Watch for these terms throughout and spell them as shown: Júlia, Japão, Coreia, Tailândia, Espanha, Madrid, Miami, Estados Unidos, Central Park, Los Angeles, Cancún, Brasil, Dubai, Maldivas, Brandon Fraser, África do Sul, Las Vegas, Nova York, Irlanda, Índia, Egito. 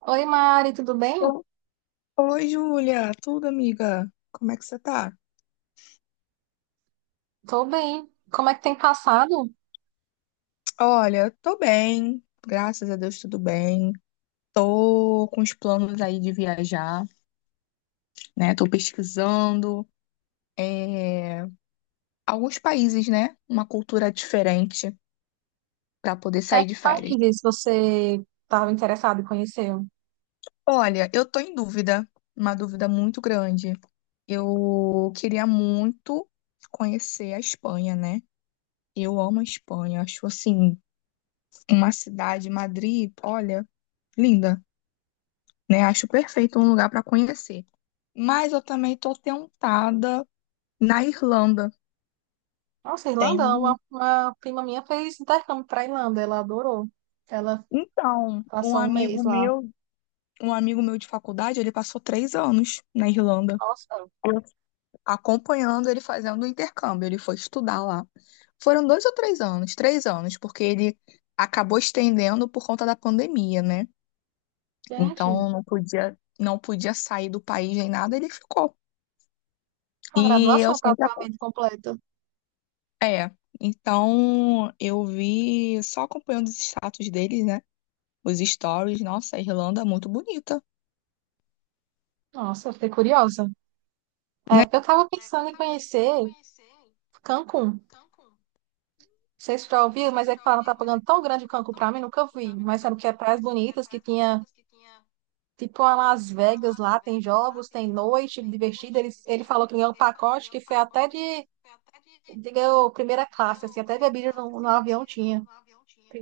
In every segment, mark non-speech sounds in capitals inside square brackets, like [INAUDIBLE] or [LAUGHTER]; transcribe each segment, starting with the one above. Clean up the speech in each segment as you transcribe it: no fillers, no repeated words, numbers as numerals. Oi, Mari, tudo bem? Oi, oi, Júlia, tudo, amiga? Como é que você tá? Tô bem. Como é que tem passado? Olha, tô bem, graças a Deus, tudo bem. Tô com os planos aí de viajar, né? Tô pesquisando é, alguns países, né? Uma cultura diferente pra poder É, sair de que férias. países você estava interessado em conhecer? Olha, eu tô em dúvida, uma dúvida muito grande. Eu queria muito conhecer a Espanha, né? Eu amo a Espanha, acho assim, uma cidade, Madrid, olha, linda, né? Acho perfeito um lugar para conhecer. Mas eu também tô tentada na Irlanda. Nossa, Tem Irlanda, uma, um, uma prima minha fez intercâmbio para Irlanda, ela adorou. Ela então, um passou um amigo mês lá. meu, um amigo meu de faculdade, ele passou 3 anos na Irlanda, Nossa, Eu- acompanhando ele fazendo o intercâmbio. Ele foi estudar lá. Foram 2 ou 3 anos, 3 anos, porque ele acabou estendendo por conta da pandemia, né? gente, Então não podia sair do país nem nada, ele ficou. uma E eu graduação sempre praticamente completa. É, então eu vi só acompanhando os status deles, né? Os stories, nossa, a Irlanda é muito bonita, Nossa, eu fiquei curiosa. É, né? eu estava É, eu pensando em tava pensando em conhecer conhecer Cancún. Não Cancún. sei se tu já Acho muito ouviu, sei mas é que já falaram ouviu, mas é propaganda que tão falam que tá grande de pagando Cancún tão para mim, grande nunca Cancún vi. pra mim, Mas nunca sabe que é vi. praias Mas sabe que é bonitas, que praias tinha bonitas que tinha tipo a Las Vegas lá, tem jogos, tem noite divertida. Ele falou que ganhou um pacote que foi até de ganhou primeira classe, assim, até bebida no avião tinha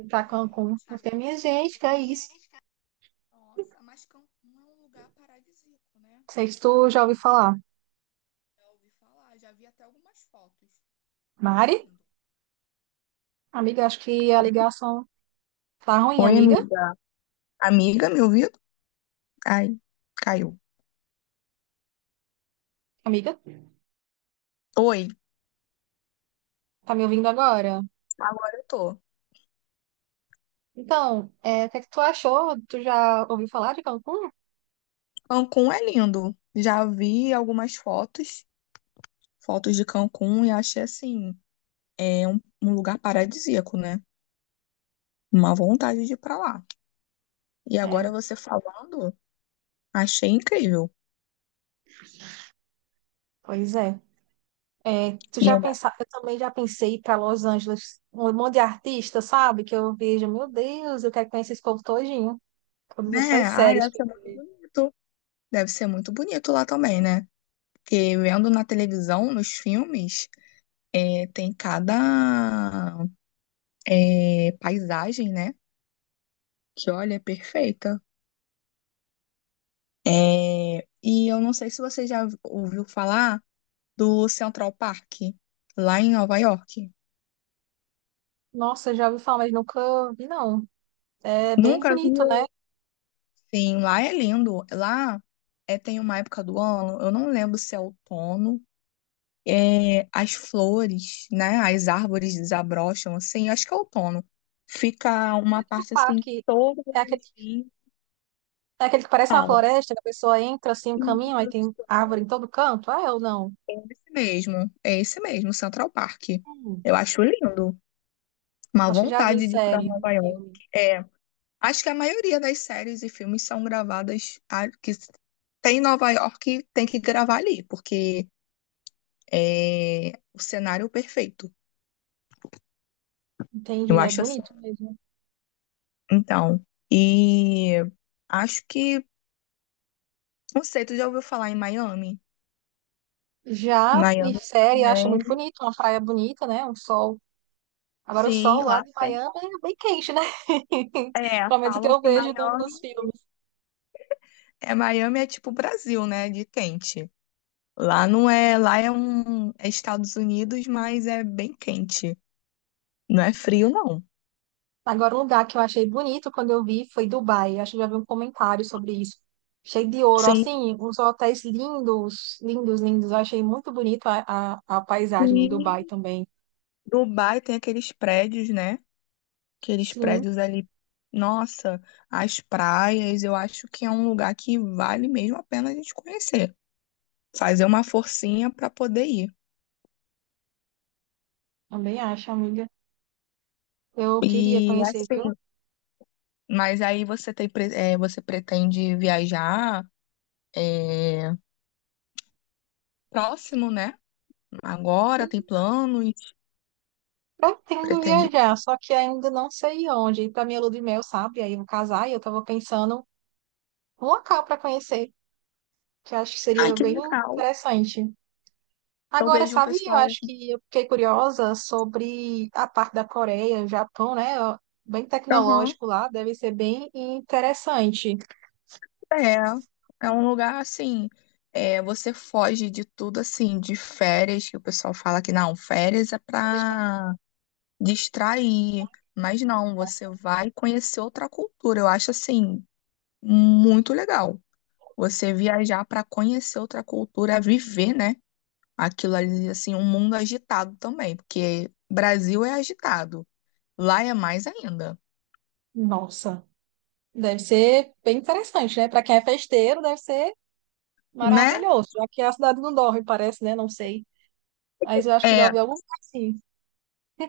pra pra gente, Cancún. tá, Eu falei, minha Cancún. gente, Porque que é minha isso? gente, cara, nossa, mas Cancún é um lugar paradisíaco, né? Não sei se tu já ouviu falar. Já ouvi falar, já vi até algumas fotos. É Mari? lindo. Amiga, acho que a ligação tá ruim, Oi, amiga. amiga. Amiga, me ouviu? Ai, caiu. Amiga, Oi. tá me ouvindo agora? Agora eu tô. Então, é, o que é que tu achou? Tu já ouviu falar de Cancún? Cancún é lindo. Já vi algumas fotos de Cancún, e achei assim, é um lugar paradisíaco, né? Uma vontade de ir pra lá. E É, agora você falando, achei incrível. pois é. É, tu E, já ainda- pensa... Eu também já pensei para Los Angeles, um monte de artista, sabe? Que eu vejo, meu Deus, eu quero conhecer esse povo todinho. Todas essas né? Ai, séries. deve Que... ser muito bonito. Deve ser muito bonito lá também, né? Porque vendo na televisão, nos filmes, tem cada paisagem, né? Que olha, é perfeita. É, e eu não sei se você já ouviu falar do Central Park, lá em Nova York. nossa, eu já ouvi falar, mas nunca vi, não. É bem Nunca bonito, viu? né? Sim, lá é lindo. Lá tem uma época do ano, eu não lembro se é outono, as flores, né? As árvores desabrocham, assim, acho que é outono. Fica uma O parte assim parque. toda É aquele, em é aquele que parece uma pau. floresta, que a pessoa entra assim, um caminho, aí tem árvore em todo canto. Ah, eu não. É esse mesmo, é esse mesmo, Central Park. Hum, Eu acho lindo. Uma acho que já vi em vontade de ir para série, no Nova York. filme. É, acho que a maioria das séries e filmes são gravadas que tem em Nova York, tem que gravar ali, porque é o cenário perfeito. Eu Entendi, é acho assim. bonito mesmo. Então, e acho que, não sei, tu já ouviu falar em Miami? Já em Miami série, eu acho muito também. bonito, uma praia bonita, né? Um sol... agora o sol Sim, lá lá de tem. Miami é bem quente, né? [LAUGHS] É, Pelo menos o que falam eu que vejo no... Miami nos filmes. é Miami é tipo Brasil, né, de quente. Lá não é, lá é Estados Unidos, mas é bem quente. Não é frio, não. Agora, um lugar que eu achei bonito quando eu vi foi Dubai. Acho que já vi um comentário sobre isso. Cheio de ouro, Sim, assim, uns hotéis lindos, lindos, lindos. Eu achei muito bonito a paisagem em Dubai sim. também. Dubai tem aqueles prédios, né? Aqueles Sim, prédios ali. Nossa, as praias, eu acho que é um lugar que vale mesmo a pena a gente conhecer. Fazer uma forcinha para poder ir. também acho, amiga. Eu queria E conhecer, viu? assim, mas aí você pretende viajar é, próximo, né? Agora tem E planos, pretendo pretende. viajar, só que ainda não sei onde. Para minha lua de mel, sabe? Aí eu vou casar e eu tava pensando um local para conhecer. Que acho que Ai, seria que bem legal. interessante. Eu Agora, vejo um sabe, eu pessoal. acho que eu fiquei curiosa sobre a parte da Coreia, Japão, né? Ó, bem Aham. tecnológico lá, deve ser bem interessante. É, é um lugar assim, você foge de tudo assim, de férias, que o pessoal fala que não, férias é pra distrair, mas não, você vai conhecer outra cultura. Eu acho assim, muito legal. Você viajar pra conhecer outra cultura, viver, né? Aquilo ali, assim, um mundo agitado também, porque Brasil é agitado, lá é mais ainda, Nossa, deve ser bem interessante, né? Para quem é festeiro, deve ser né? maravilhoso. Aqui a cidade não dorme, parece, né? Não sei. Mas eu acho que já É, ouvi algum lugar assim.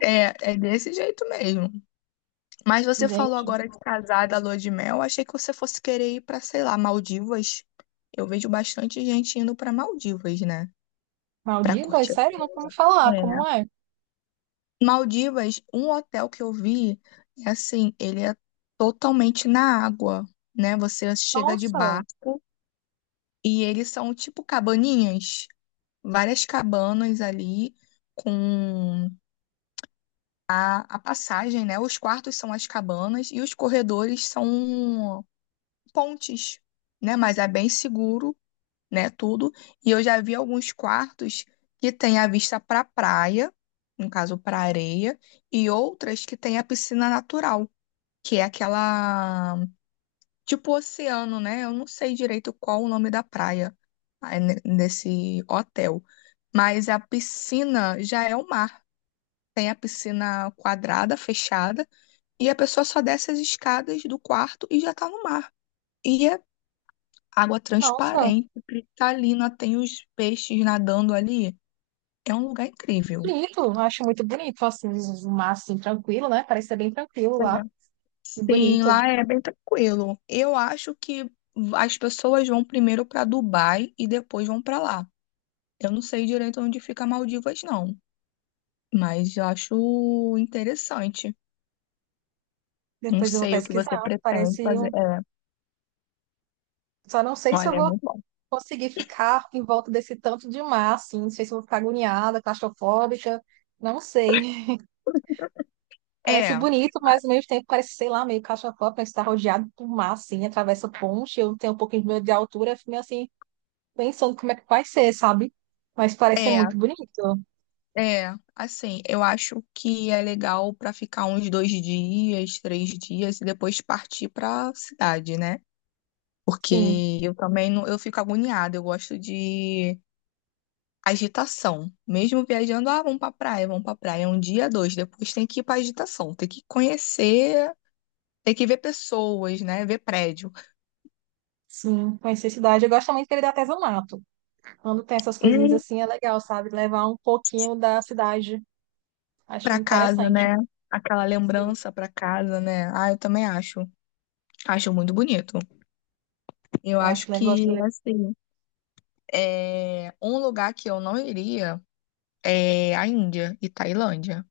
é, é desse jeito mesmo. Mas você falou Gente, agora de casar da lua de mel. Achei que você fosse querer ir pra, sei lá, Maldivas. Eu vejo bastante gente indo pra Maldivas, né? Pra Maldivas, curtir. sério? Não vou me falar, É. como é? Maldivas, um hotel que eu vi, é assim, ele é totalmente na água, né? Você chega de Nossa, barco e eles são tipo cabaninhas, várias cabanas ali com a passagem, né? Os quartos são as cabanas e os corredores são pontes, né? Mas é bem seguro, né? Tudo. E eu já vi alguns quartos que tem a vista para praia, no caso para areia, e outras que tem a piscina natural, que é aquela tipo oceano, né? Eu não sei direito qual o nome da praia aí nesse hotel, mas a piscina já é o mar. Tem a piscina quadrada, fechada, e a pessoa só desce as escadas do quarto e já tá no mar. E é água nossa. transparente, cristalina, tem os peixes nadando ali. É um lugar incrível. Bonito, eu acho muito bonito, assim, o mar, assim, tranquilo, né? Parece ser bem tranquilo É. lá, e Sim, bonito. lá é bem tranquilo. Eu acho que as pessoas vão primeiro para Dubai e depois vão para lá. Eu não sei direito onde fica Maldivas, não, mas eu acho interessante. Não Depois eu vou sei o que você pesquisar, pretende parece... fazer. um... É, só não sei se eu olha, é vou muito bom. conseguir ficar em volta desse tanto de mar, assim, não sei se eu vou ficar agoniada, claustrofóbica, não sei. [LAUGHS] Parece É, bonito, mas ao mesmo tempo parece, sei lá, meio claustrofóbica, estar rodeado por mar, assim, atravessa ponte, eu tenho um pouquinho de medo de altura, eu fico meio assim, pensando como é que vai ser, sabe? Mas parece ser é. muito bonito, É, assim, eu acho que é legal para ficar uns 2 dias, 3 dias e depois partir para cidade, né? sim. Porque eu também não, eu fico agoniada, eu gosto de agitação. Mesmo viajando, ah, vamos pra praia, um dia, dois, depois tem que ir pra agitação, tem que conhecer, tem que ver pessoas, né? Ver prédio. Sim, conhecer a cidade. Eu gosto muito que ele dá artesanato. Quando tem essas coisinhas Hum, assim, é legal, sabe? Levar um pouquinho da cidade. Acho pra casa, interessante. né? Aquela Sim, lembrança pra casa, né? Ah, eu também acho. Acho muito bonito. Eu eu acho acho legal. que, assim, um lugar que eu não iria é a Índia e Tailândia.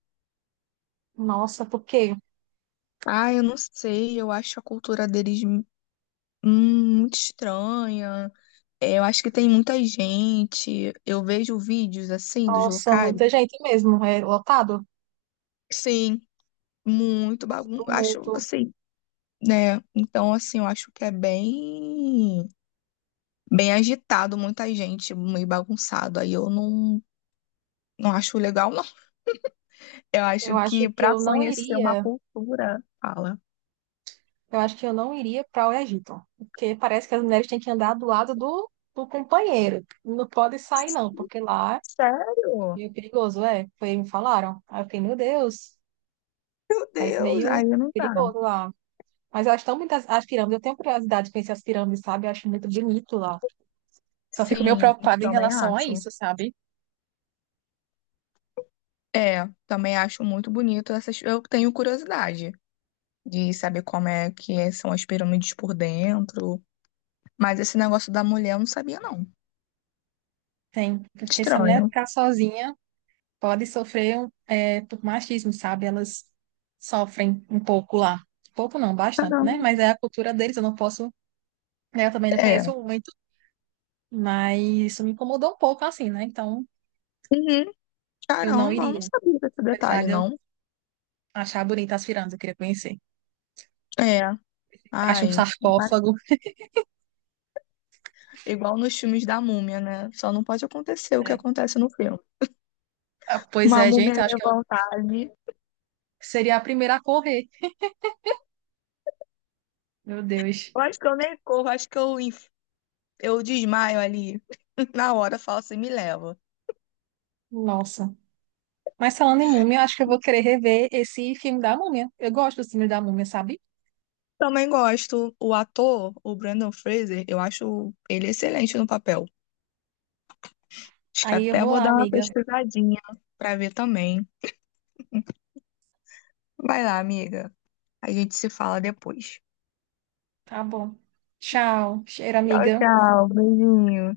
Nossa, por quê? Ah, eu não sei, eu acho a cultura deles muito estranha. É, eu acho que tem muita gente. Eu vejo vídeos assim dos Nossa, locais. muita gente mesmo. É lotado. Sim, Muito acho tumulto. assim, né? Então, assim, eu acho que é bem, bem agitado, muita gente, meio bagunçado. Aí eu não, não acho legal, não. Eu Eu acho acho que que para eu não conhecer uma iria. cultura, fala. Eu acho que eu não iria para o Egito. Porque parece que as mulheres têm que andar do lado do, do companheiro. Não pode sair, não, porque lá é Sério? meio perigoso, é. Foi, me falaram. Aí eu fiquei, meu Deus, Meu parece Deus, meio aí não dá. perigoso lá. Mas eu acho tão bonitas as pirâmides. Eu tenho curiosidade de conhecer as pirâmides, sabe? Eu acho muito bonito lá. Só fico meio Sim, preocupada em também relação a acho. isso, sabe? É, também acho muito bonito essas. Eu tenho curiosidade de saber como é que são as pirâmides por dentro. Mas esse negócio da mulher eu não sabia, não. Tem. Porque se a mulher Estranho. ficar sozinha, pode sofrer um, é, por machismo, sabe? Elas sofrem um pouco lá. Pouco não, bastante, né? Caramba. Mas é a cultura deles. Eu não posso. Né, eu também não É. conheço muito. Mas isso me incomodou um pouco, assim, né? Então Uhum. eu não Caramba, eu não iria. sabia desse Apesar detalhe, de eu não. achar bonita as pirâmides, eu queria conhecer. É. Acho um Ai, sarcófago. igual nos filmes da múmia, né? Só não pode acontecer o que Né? acontece no filme. Ah, pois Uma é, gente. múmia Eu acho que eu levantar ali. seria a primeira a correr. Meu Deus. Eu acho que eu nem corro, acho que eu desmaio ali [LAUGHS] na hora, falo assim, me leva. Nossa. Mas falando em múmia, acho que eu vou querer rever esse filme da múmia. Eu gosto do filme da múmia, sabe? Também gosto. O ator, o Brandon Fraser, eu acho ele excelente no papel. Acho que Aí eu até vou vou lá, dar uma amiga. pesquisadinha pra ver também. Vai lá, amiga. A gente se fala depois. Tá bom. Tchau. Cheiro, Tchau, amiga. tchau. Beijinho.